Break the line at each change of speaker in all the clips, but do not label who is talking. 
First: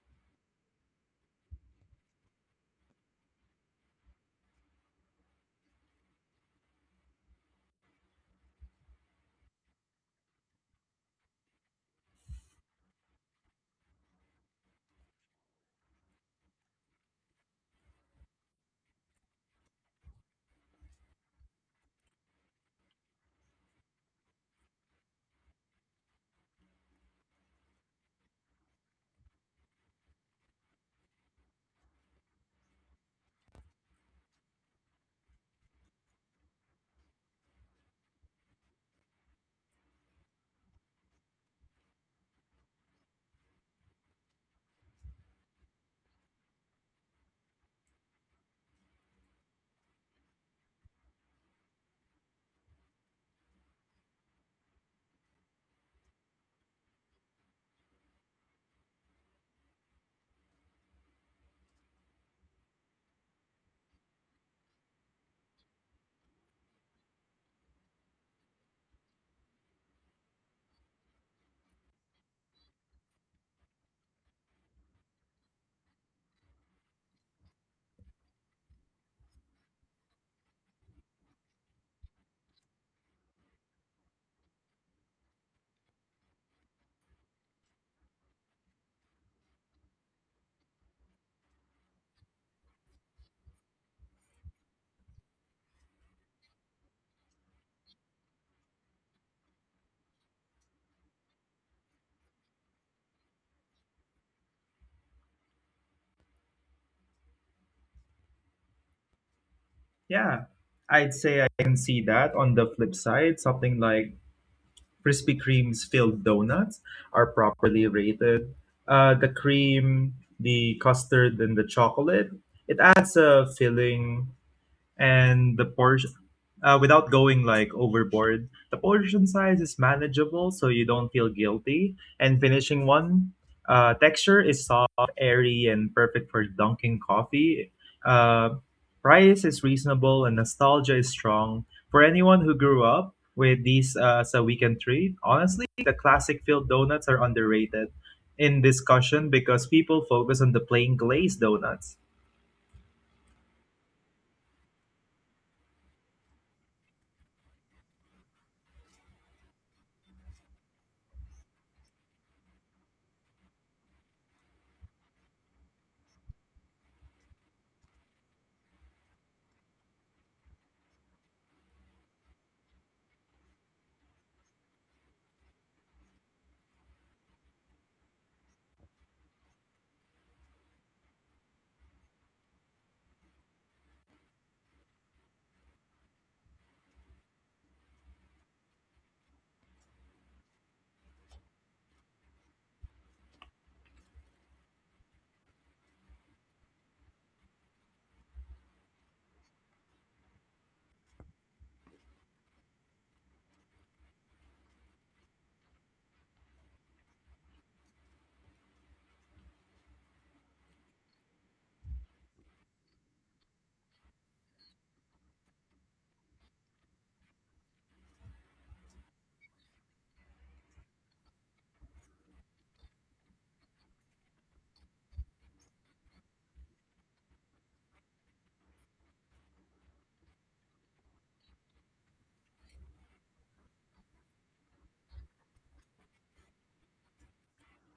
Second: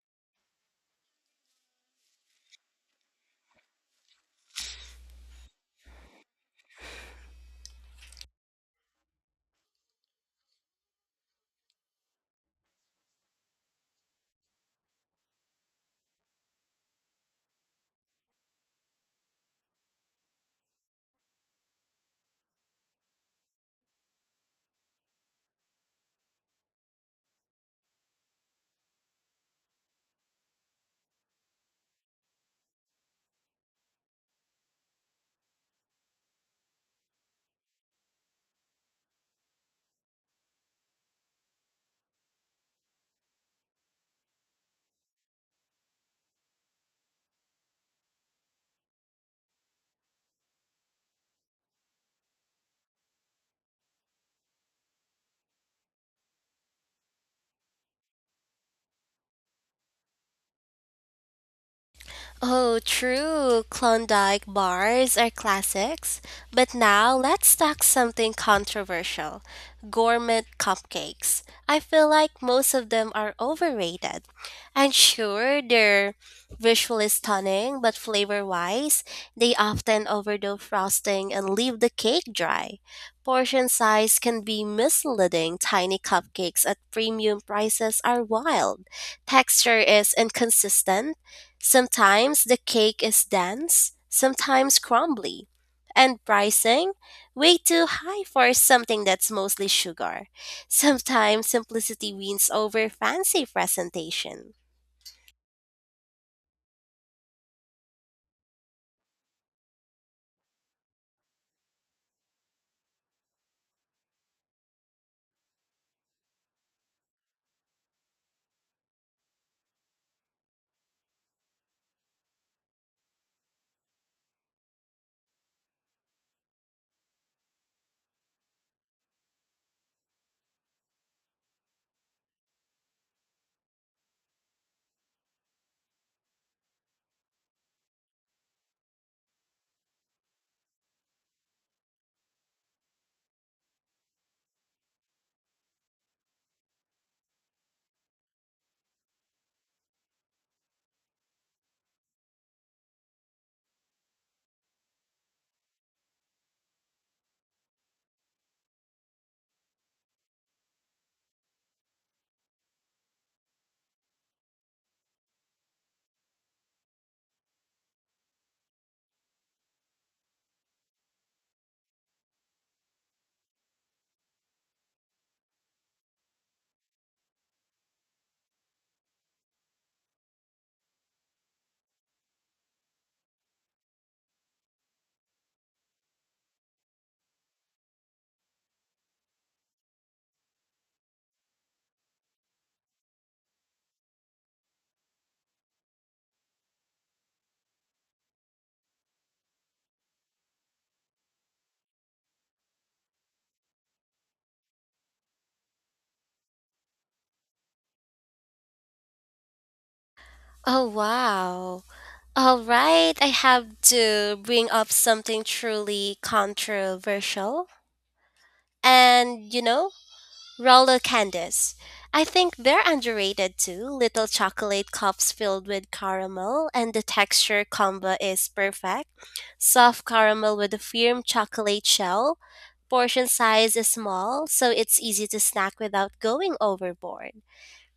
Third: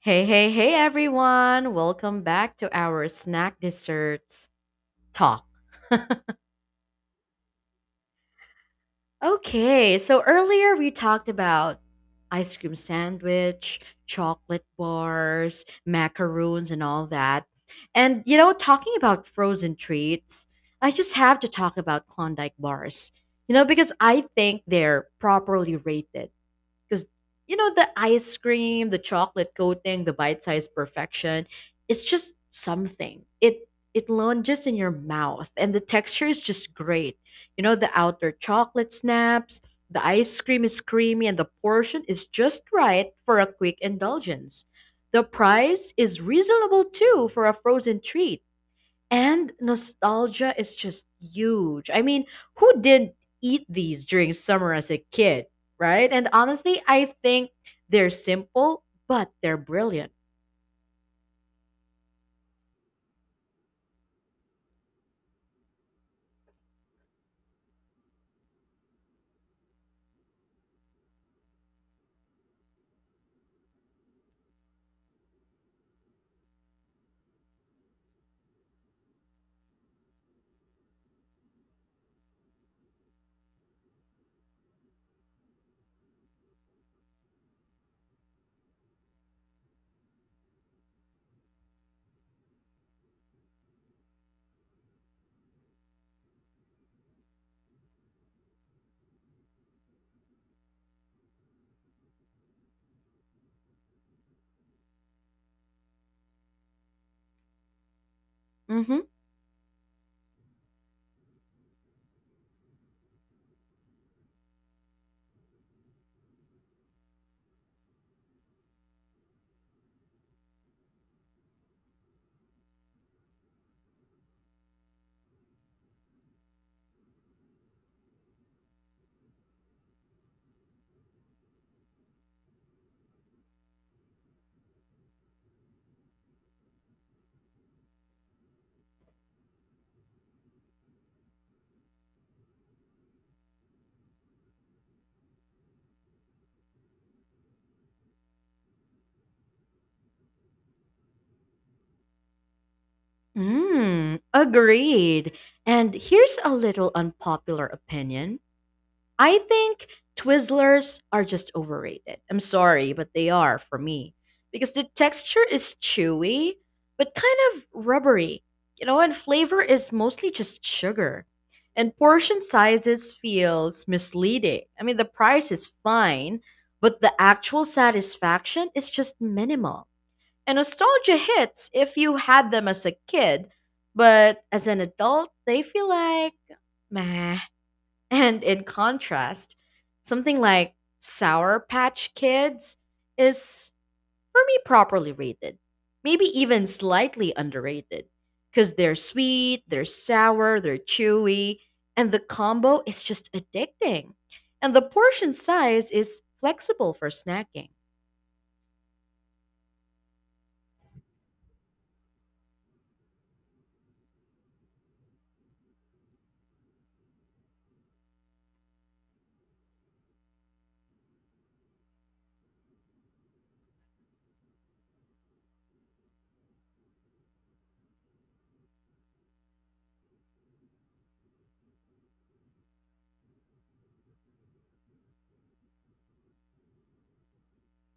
Hey, hey, hey, everyone! Welcome back to our snack desserts talk. Okay, so earlier we talked about ice cream sandwich, chocolate bars, macaroons, and all that. And talking about frozen treats, I just have to talk about Klondike bars. Because I think they're properly rated, because the ice cream, the chocolate coating, the bite-sized perfection, it's just something. It lunges in your mouth, and the texture is just great. The outer chocolate snaps, the ice cream is creamy, and the portion is just right for a quick indulgence. The price is reasonable too for a frozen treat, and nostalgia is just huge. I mean, who didn't eat these during summer as a kid, right? And honestly, I think they're simple, but they're brilliant.
Oh, true. Klondike bars are classics. But now let's talk something controversial, gourmet cupcakes. I feel like most of them are overrated. And sure, they're visually stunning, but flavor wise, they often overdo frosting and leave the cake dry. Portion size can be misleading. Tiny cupcakes at premium prices are wild. Texture is inconsistent. Sometimes the cake is dense, sometimes crumbly. And pricing? Way too high for something that's mostly sugar. Sometimes simplicity wins over fancy presentation.
Mm-hmm.
Yeah, I'd say I can see that. On the flip side, something like Krispy Kreme's filled donuts are properly rated. The cream, the custard, and the chocolate, it adds a filling and the portion without going like overboard the portion size is manageable so you don't feel guilty and finishing one texture is soft, airy and perfect for dunking coffee. uh, Price is reasonable and nostalgia is strong for anyone who grew up with these as a weekend treat. Honestly, the classic filled donuts are underrated in discussion because people focus on the plain glazed donuts.
Mm, agreed. And here's a little unpopular opinion. I think Twizzlers are just overrated. I'm sorry, but they are, for me, because the texture is chewy but kind of rubbery, and flavor is mostly just sugar. And portion sizes feels misleading. I mean, the price is fine, but the actual satisfaction is just minimal. And nostalgia hits if you had them as a kid, but as an adult, they feel like meh. And in contrast, something like Sour Patch Kids is, for me, properly rated. Maybe even slightly underrated. Because they're sweet, they're sour, they're chewy, and the combo is just addicting. And the portion size is flexible for snacking.
Oh, wow. All right, I have to bring up something truly controversial. And you know, Roller candies. I think they're underrated too. Little chocolate cups filled with caramel, and the texture combo is perfect. Soft caramel with a firm chocolate shell. Portion size is small, so it's easy to snack without going overboard.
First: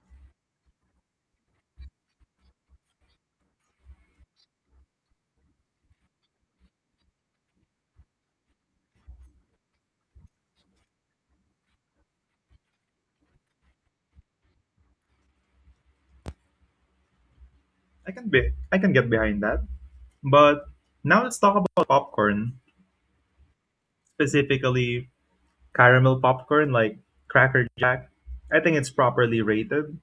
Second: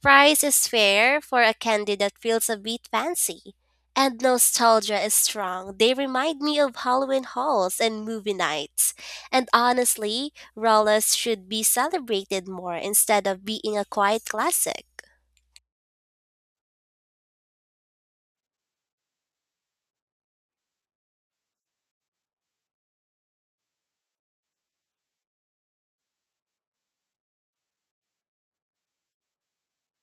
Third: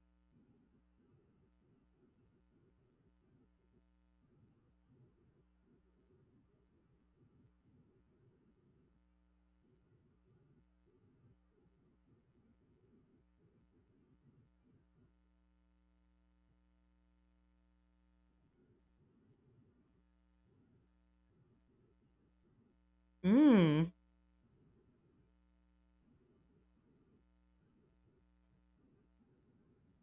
Price is fair for a candy that feels a bit fancy. And nostalgia is strong. They remind me of Halloween hauls and movie nights. And honestly, Rollas should be celebrated more instead of being a quiet classic.
I can get behind that. But now let's talk about popcorn,
Mmm,
specifically caramel popcorn like Cracker Jack. I think it's properly rated,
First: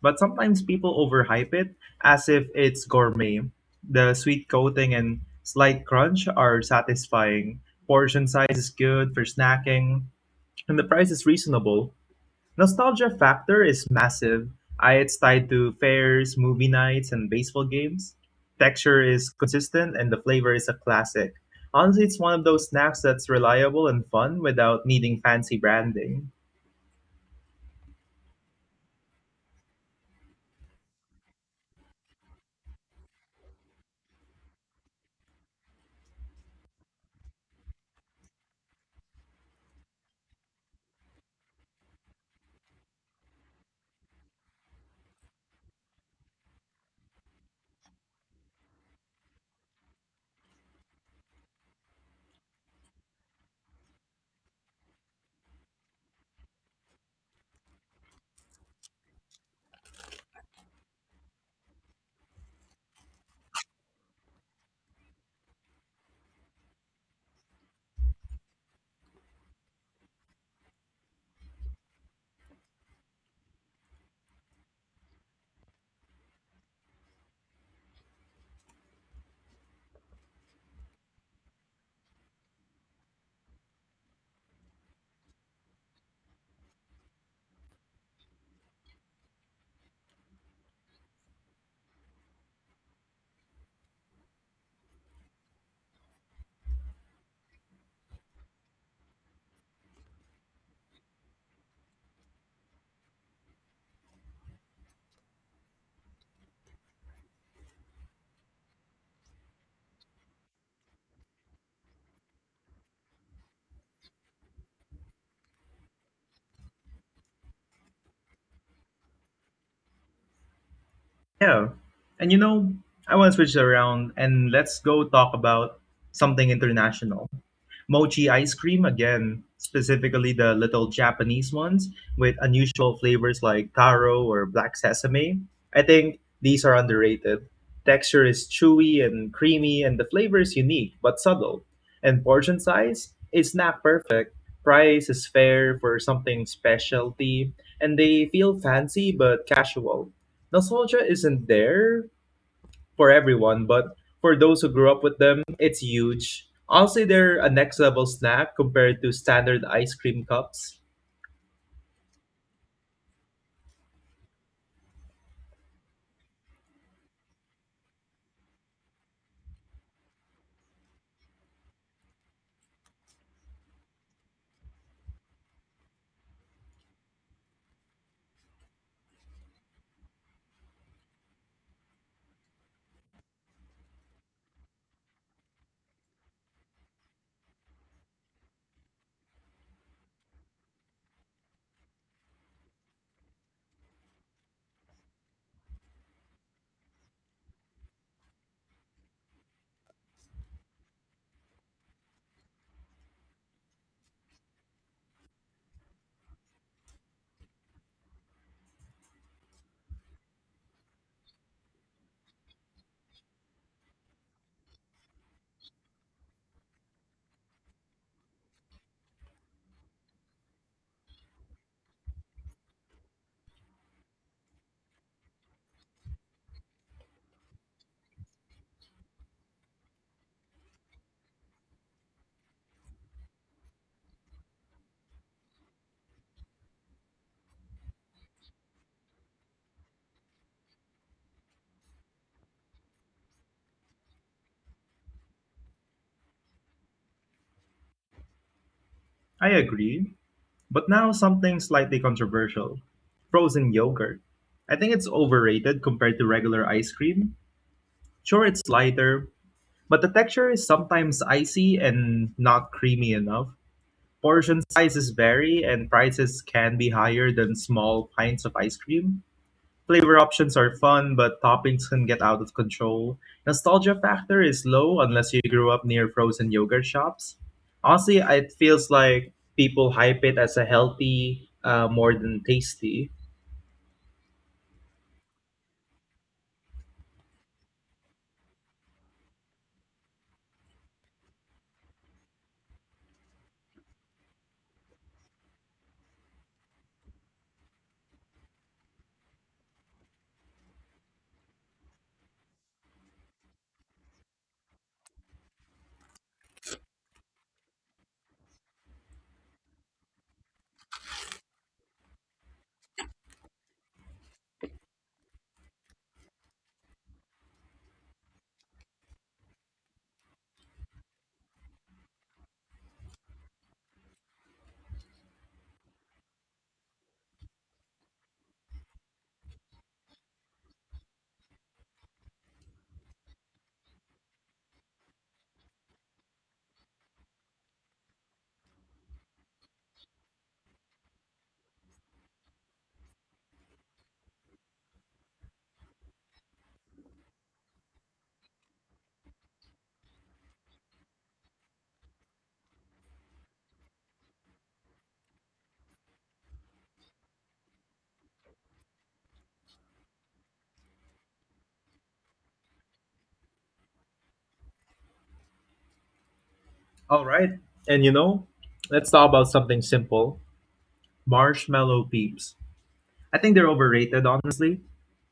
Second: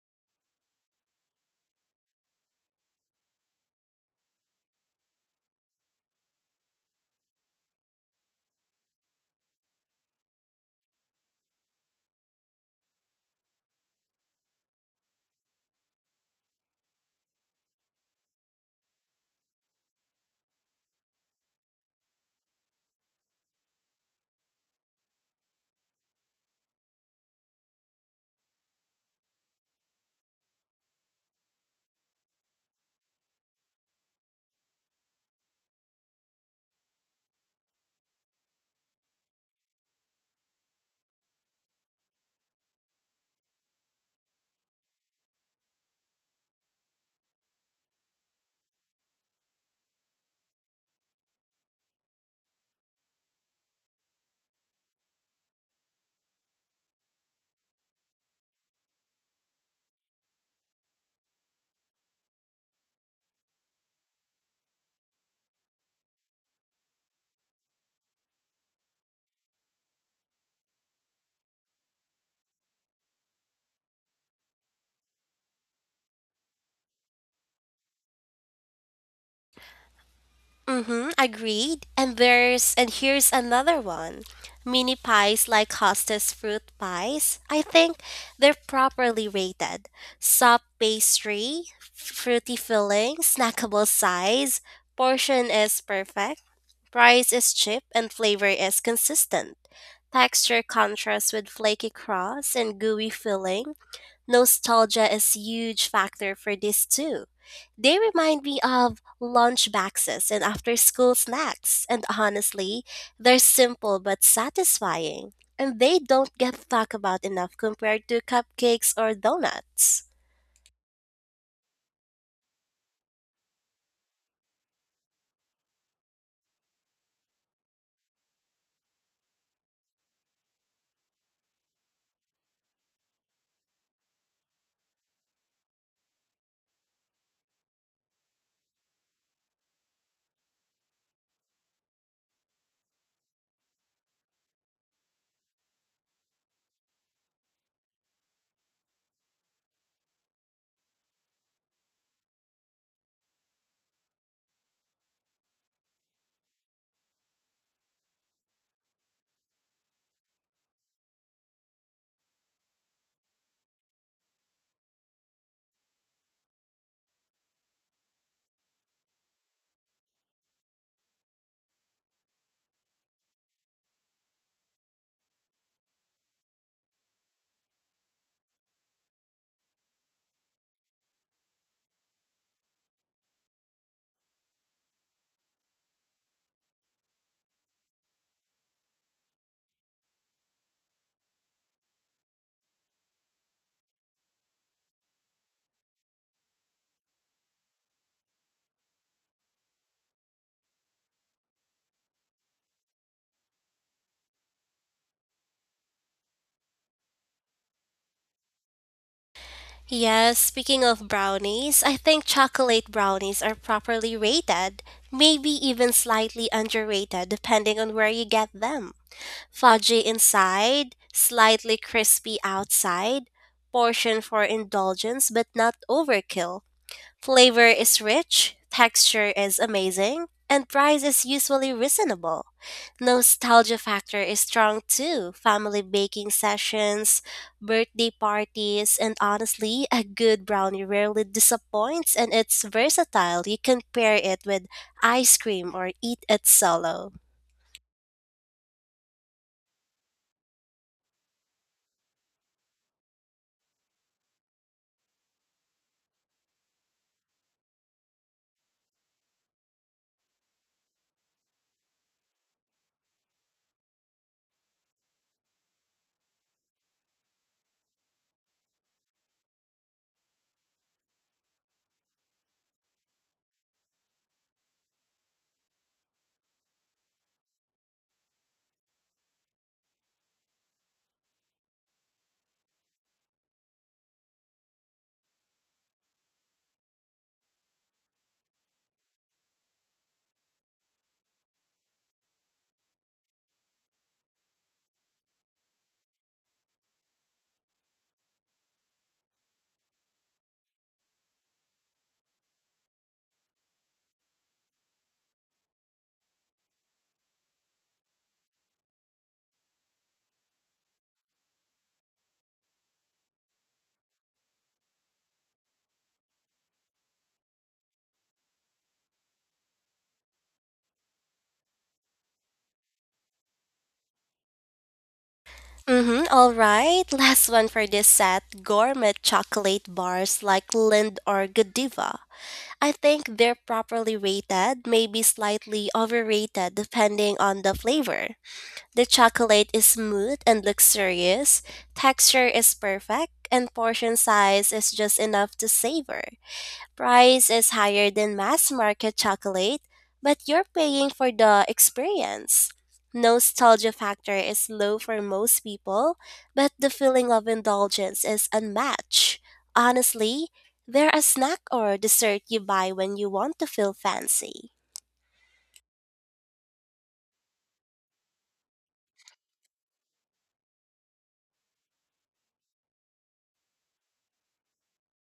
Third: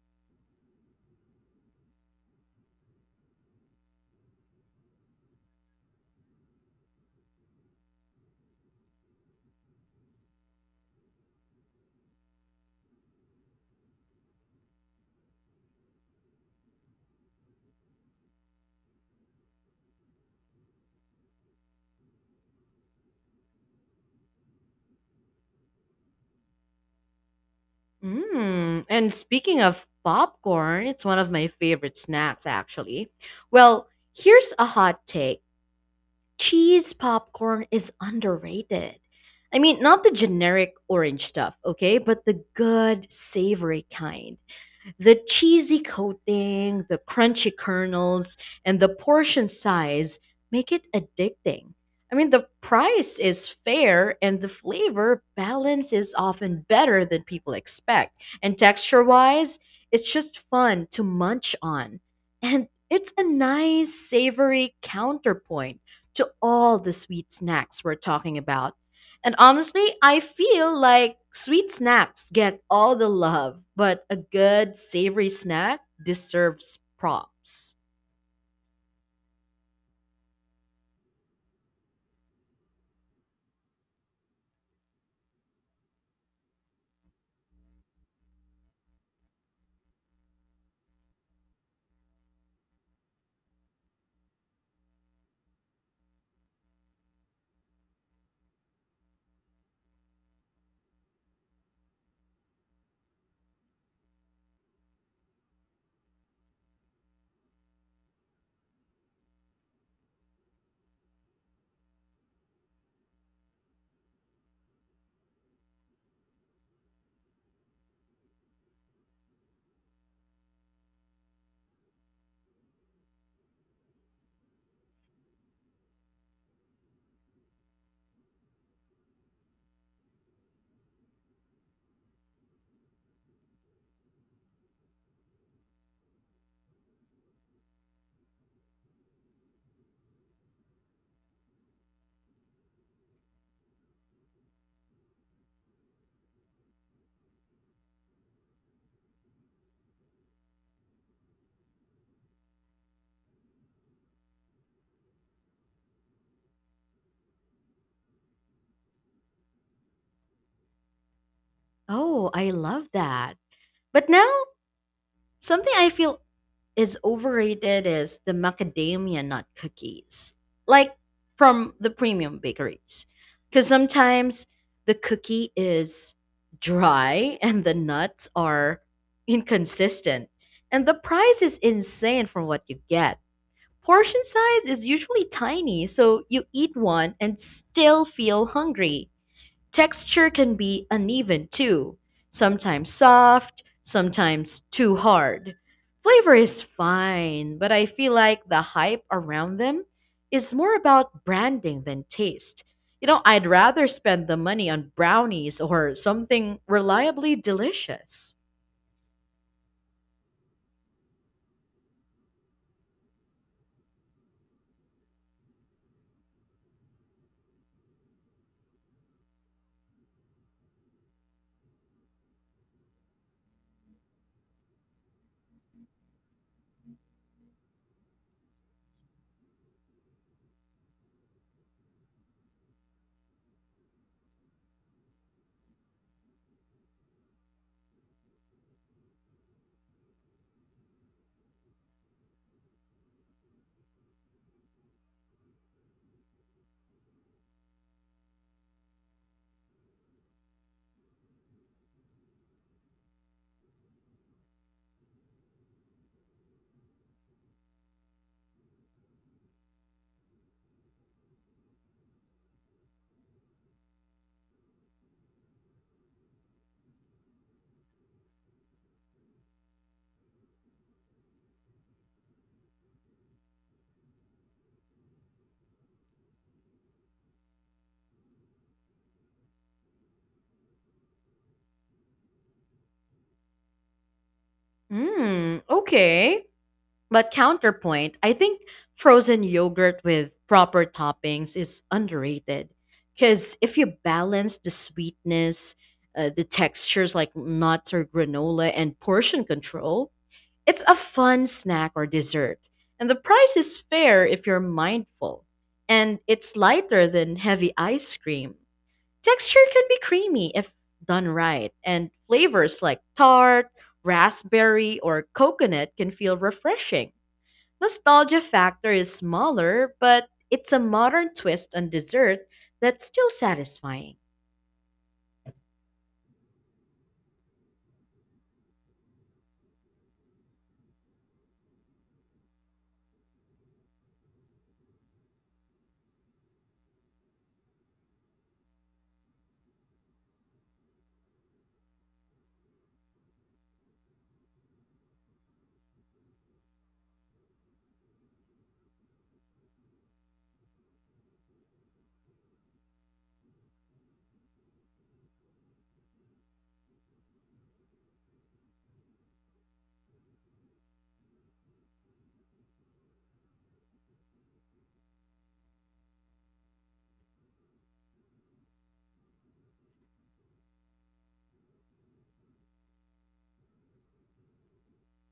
but sometimes people overhype it as if it's gourmet. The sweet coating and slight crunch are satisfying. Portion size is good for snacking, and the price is reasonable. Nostalgia factor is massive. It's tied to fairs, movie nights, and baseball games. Texture is consistent and the flavor is a classic. Honestly, it's one of those snacks that's reliable and fun without needing fancy branding.
mmm. And speaking of popcorn, it's one of my favorite snacks, actually. Well, here's a hot take. Cheese popcorn is underrated. I mean, not the generic orange stuff, okay, but the good savory kind. The cheesy coating, the crunchy kernels, and the portion size make it addicting. I mean, the price is fair and the flavor balance is often better than people expect. And texture wise, it's just fun to munch on. And it's a nice, savory counterpoint to all the sweet snacks we're talking about. And honestly, I feel like sweet snacks get all the love, but a good savory snack deserves props.
Mm-hmm, agreed. And here's another one. Mini pies like hostess fruit pies. I think they're properly rated. Soft pastry, fruity filling, snackable size, portion is perfect, price is cheap, and flavor is consistent. Texture contrasts with flaky crust and gooey filling. Nostalgia is huge factor for this too. They remind me of lunch boxes and after school snacks, and honestly, they're simple but satisfying. And they don't get talked about enough compared to cupcakes or donuts.
Yeah. And you know, I want to switch around and let's go talk about something international. Mochi ice cream, again, specifically the little Japanese ones with unusual flavors like taro or black sesame. I think these are underrated. Texture is chewy and creamy, and the flavor is unique but subtle. And portion size is not perfect. Price is fair for something specialty, and they feel fancy but casual. Nostalgia isn't there for everyone, but for those who grew up with them, it's huge. I'll say they're a next level snack compared to standard ice cream cups.
Oh, I love that. But now, something I feel is overrated is the macadamia nut cookies, like from the premium bakeries. Because sometimes the cookie is dry and the nuts are inconsistent, and the price is insane for what you get. Portion size is usually tiny, so you eat one and still feel hungry. Texture can be uneven too, sometimes soft, sometimes too hard. Flavor is fine, but I feel like the hype around them is more about branding than taste. I'd rather spend the money on brownies or something reliably delicious.
Yes, speaking of brownies, I think chocolate brownies are properly rated, maybe even slightly underrated depending on where you get them. Fudgy inside, slightly crispy outside, portion for indulgence but not overkill. Flavor is rich, texture is amazing, and price is usually reasonable. Nostalgia factor is strong too. Family baking sessions, birthday parties, and honestly, a good brownie rarely disappoints and it's versatile. You can pair it with ice cream or eat it solo.
I agree, but now something slightly controversial: frozen yogurt. I think it's overrated compared to regular ice cream. Sure, it's lighter, but the texture is sometimes icy and not creamy enough. Portion sizes vary, and prices can be higher than small pints of ice cream. Flavor options are fun, but toppings can get out of control. Nostalgia factor is low unless you grew up near frozen yogurt shops. Honestly, it feels like people hype it as a healthy more than tasty.
Mmm, okay. But counterpoint, I think frozen yogurt with proper toppings is underrated. Because if you balance the sweetness, the textures like nuts or granola, and portion control, it's a fun snack or dessert. And the price is fair if you're mindful. And it's lighter than heavy ice cream. Texture can be creamy if done right. And flavors like tart, raspberry, or coconut can feel refreshing. Nostalgia factor is smaller, but it's a modern twist on dessert that's still satisfying.
Mm-hmm. All right. Last one for this set, gourmet chocolate bars like Lind or Godiva. I think they're properly rated, maybe slightly overrated depending on the flavor. The chocolate is smooth and luxurious, texture is perfect, and portion size is just enough to savor. Price is higher than mass market chocolate, but you're paying for the experience. Nostalgia factor is low for most people, but the feeling of indulgence is unmatched. Honestly, they're a snack or dessert you buy when you want to feel fancy.
All right, and you know, let's talk about something simple: marshmallow peeps. I think they're overrated, honestly.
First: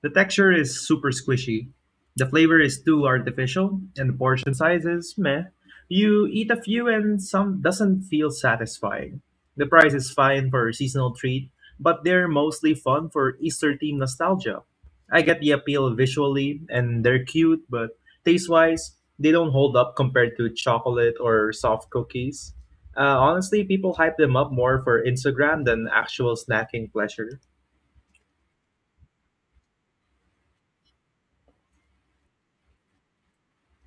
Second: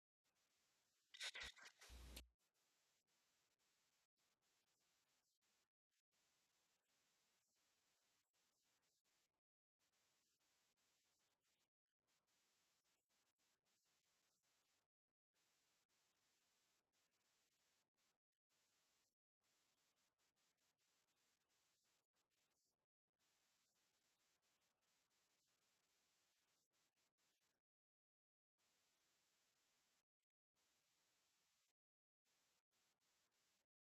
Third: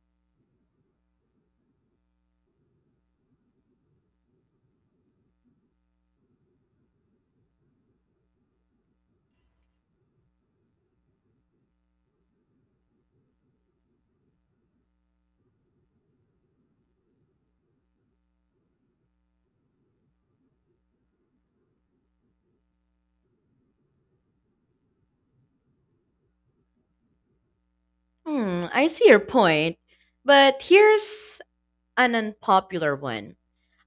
The texture is super squishy. The flavor is too artificial, and the portion size is meh. You eat a few and some doesn't feel satisfying. The price is fine for a seasonal treat, but they're mostly fun for Easter themed nostalgia. I get the appeal visually, and they're cute, but taste wise, they don't hold up compared to chocolate or soft cookies. Honestly, people hype them up more for Instagram than actual snacking pleasure.
Hmm, I see your point, but here's an unpopular one.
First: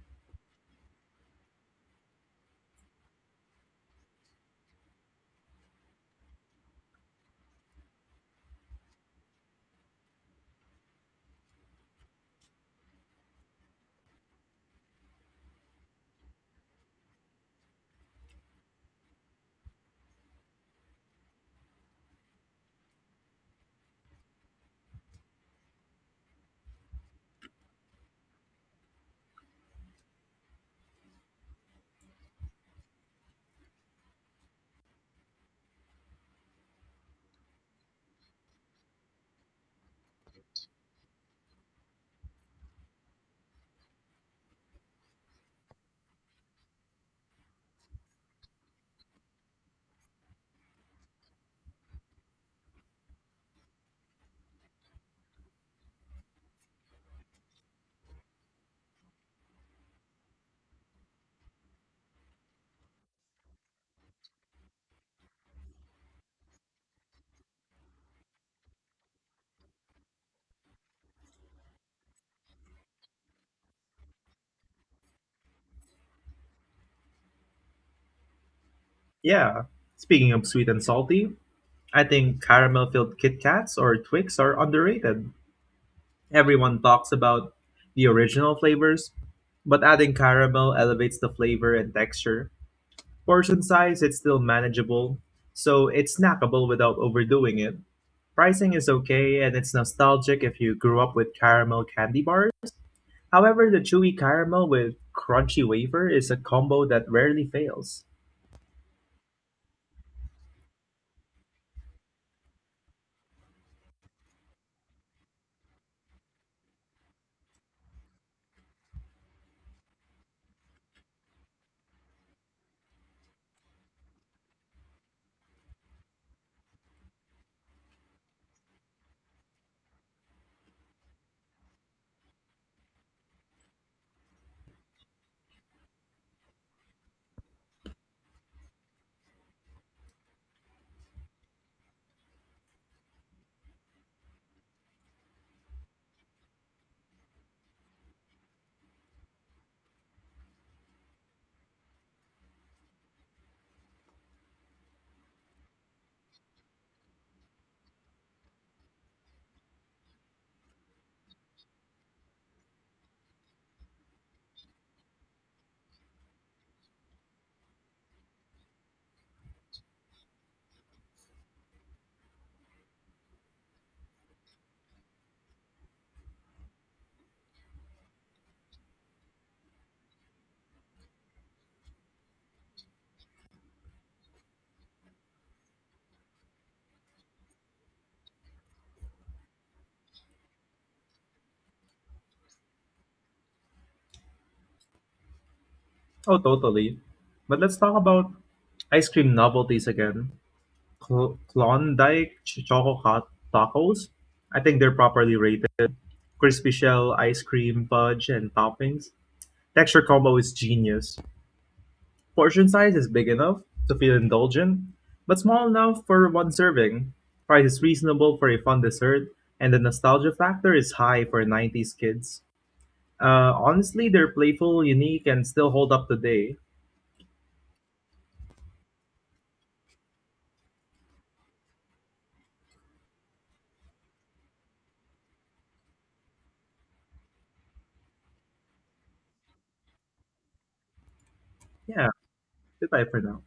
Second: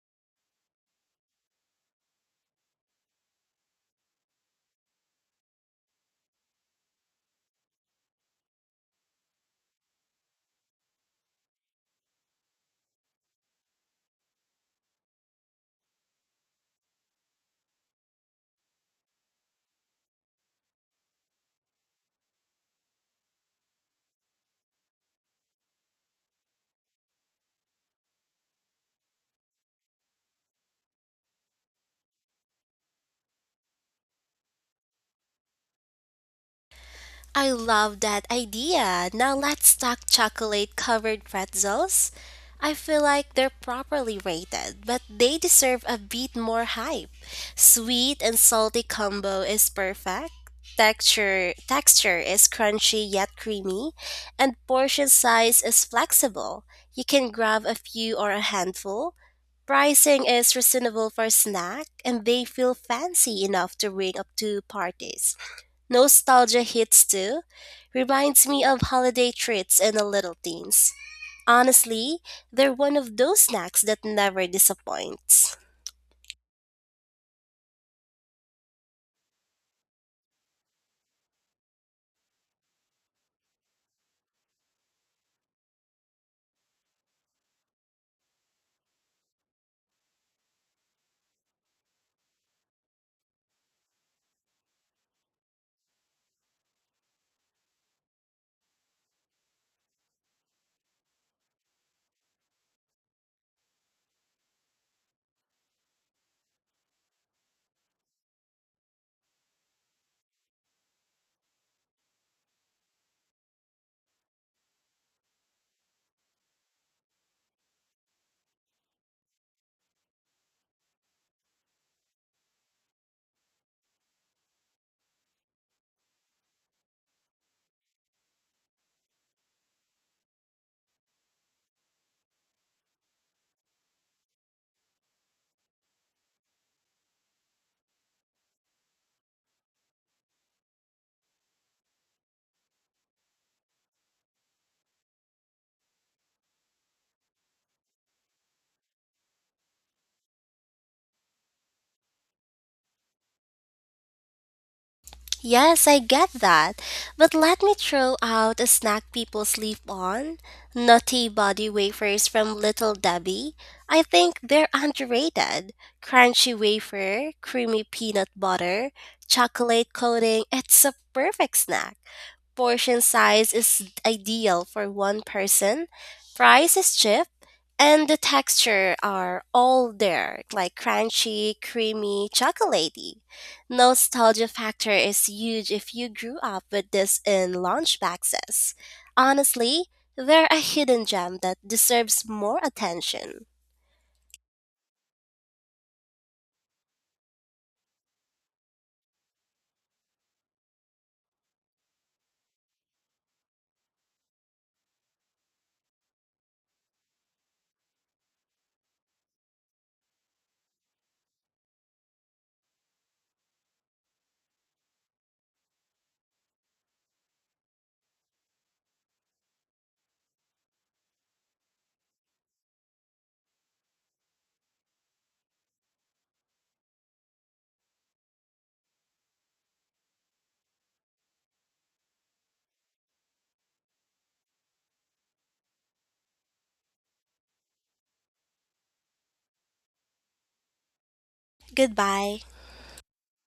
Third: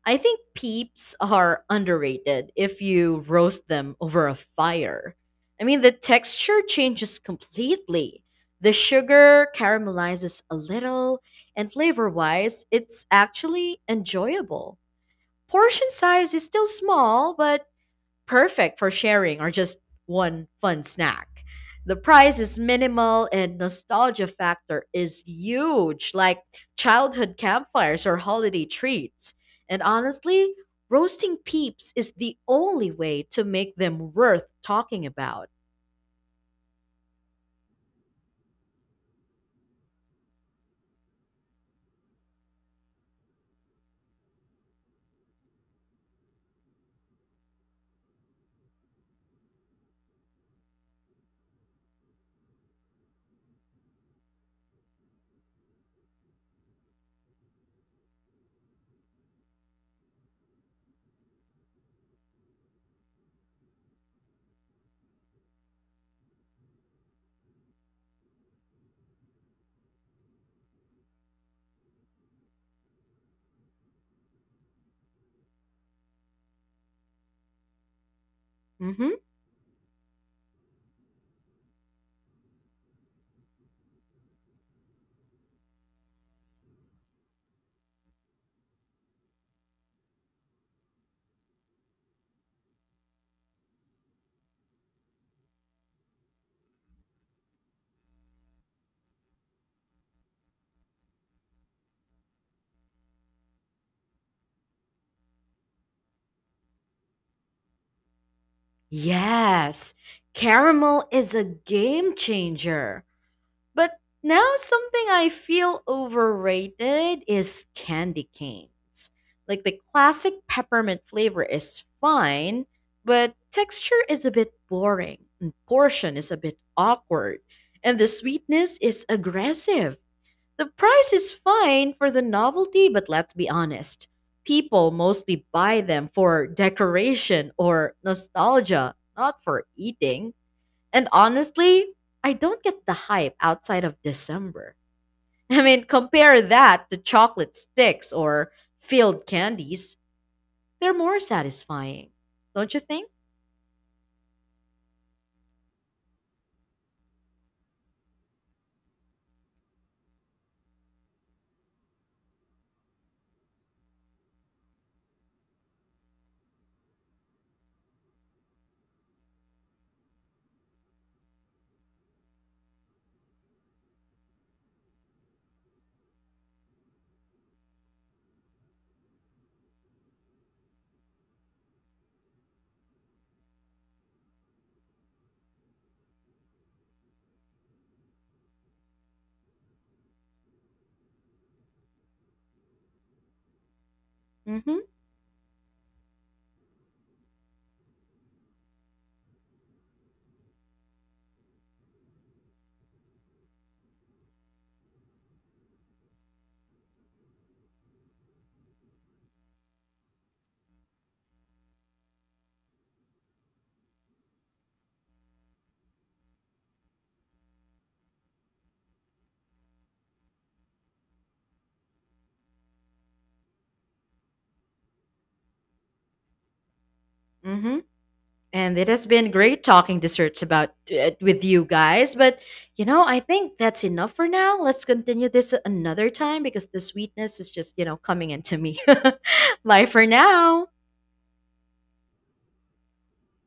I think peeps are underrated if you roast them over a fire. I mean, the texture changes completely. The sugar caramelizes a little, and flavor wise, it's actually enjoyable. Portion size is still small, but perfect for sharing or just one fun snack. The price is minimal and nostalgia factor is huge, like childhood campfires or holiday treats. And honestly, roasting peeps is the only way to make them worth talking about.
I love that idea. Now let's talk chocolate covered pretzels. I feel like they're properly rated, but they deserve a bit more hype. Sweet and salty combo is perfect. Texture is crunchy yet creamy, and portion size is flexible. You can grab a few or a handful. Pricing is reasonable for a snack, and they feel fancy enough to bring up to parties. Nostalgia hits too. Reminds me of holiday treats and the little things. Honestly, they're one of those snacks that never disappoints.
Hmm.
Yeah. Speaking of sweet and salty, I think caramel filled Kit Kats or Twix are underrated. Everyone talks about the original flavors, but adding caramel elevates the flavor and texture. Portion size, it's still manageable, so it's snackable without overdoing it. Pricing is okay, and it's nostalgic if you grew up with caramel candy bars. However, the chewy caramel with crunchy wafer is a combo that rarely fails.
Yes, caramel is a game changer. But now something I feel overrated is candy canes. Like the classic peppermint flavor is fine, but texture is a bit boring, and portion is a bit awkward, and the sweetness is aggressive. The price is fine for the novelty, but let's be honest. People mostly buy them for decoration or nostalgia, not for eating. And honestly, I don't get the hype outside of December. I mean, compare that to chocolate sticks or field candies. They're more satisfying, don't you think?
Yes, I get that. But let me throw out a snack people sleep on. Nutty body wafers from Little Debbie. I think they're underrated. Crunchy wafer, creamy peanut butter, chocolate coating. It's a perfect snack. Portion size is ideal for one person. Price is cheap and the texture are all there, like crunchy, creamy, chocolatey. Nostalgia factor is huge if you grew up with this in lunch boxes. Honestly, they're a hidden gem that deserves more attention.
Mm-hmm.
Oh, totally. But let's talk about ice cream novelties again. Klondike Choco Hot Tacos. I think they're properly rated. Crispy shell, ice cream, fudge, and toppings. Texture combo is genius. Portion size is big enough to feel indulgent, but small enough for one serving. Price is reasonable for a fun dessert, and the nostalgia factor is high for 90s kids. Honestly, they're playful, unique, and still hold up today.
Mm-hmm. And it has been great talking desserts about with you guys, but you know, I think that's enough for now. Let's continue this another time because the sweetness is just, you know, coming into me. Bye for now.
Yeah,
Goodbye.
goodbye for now.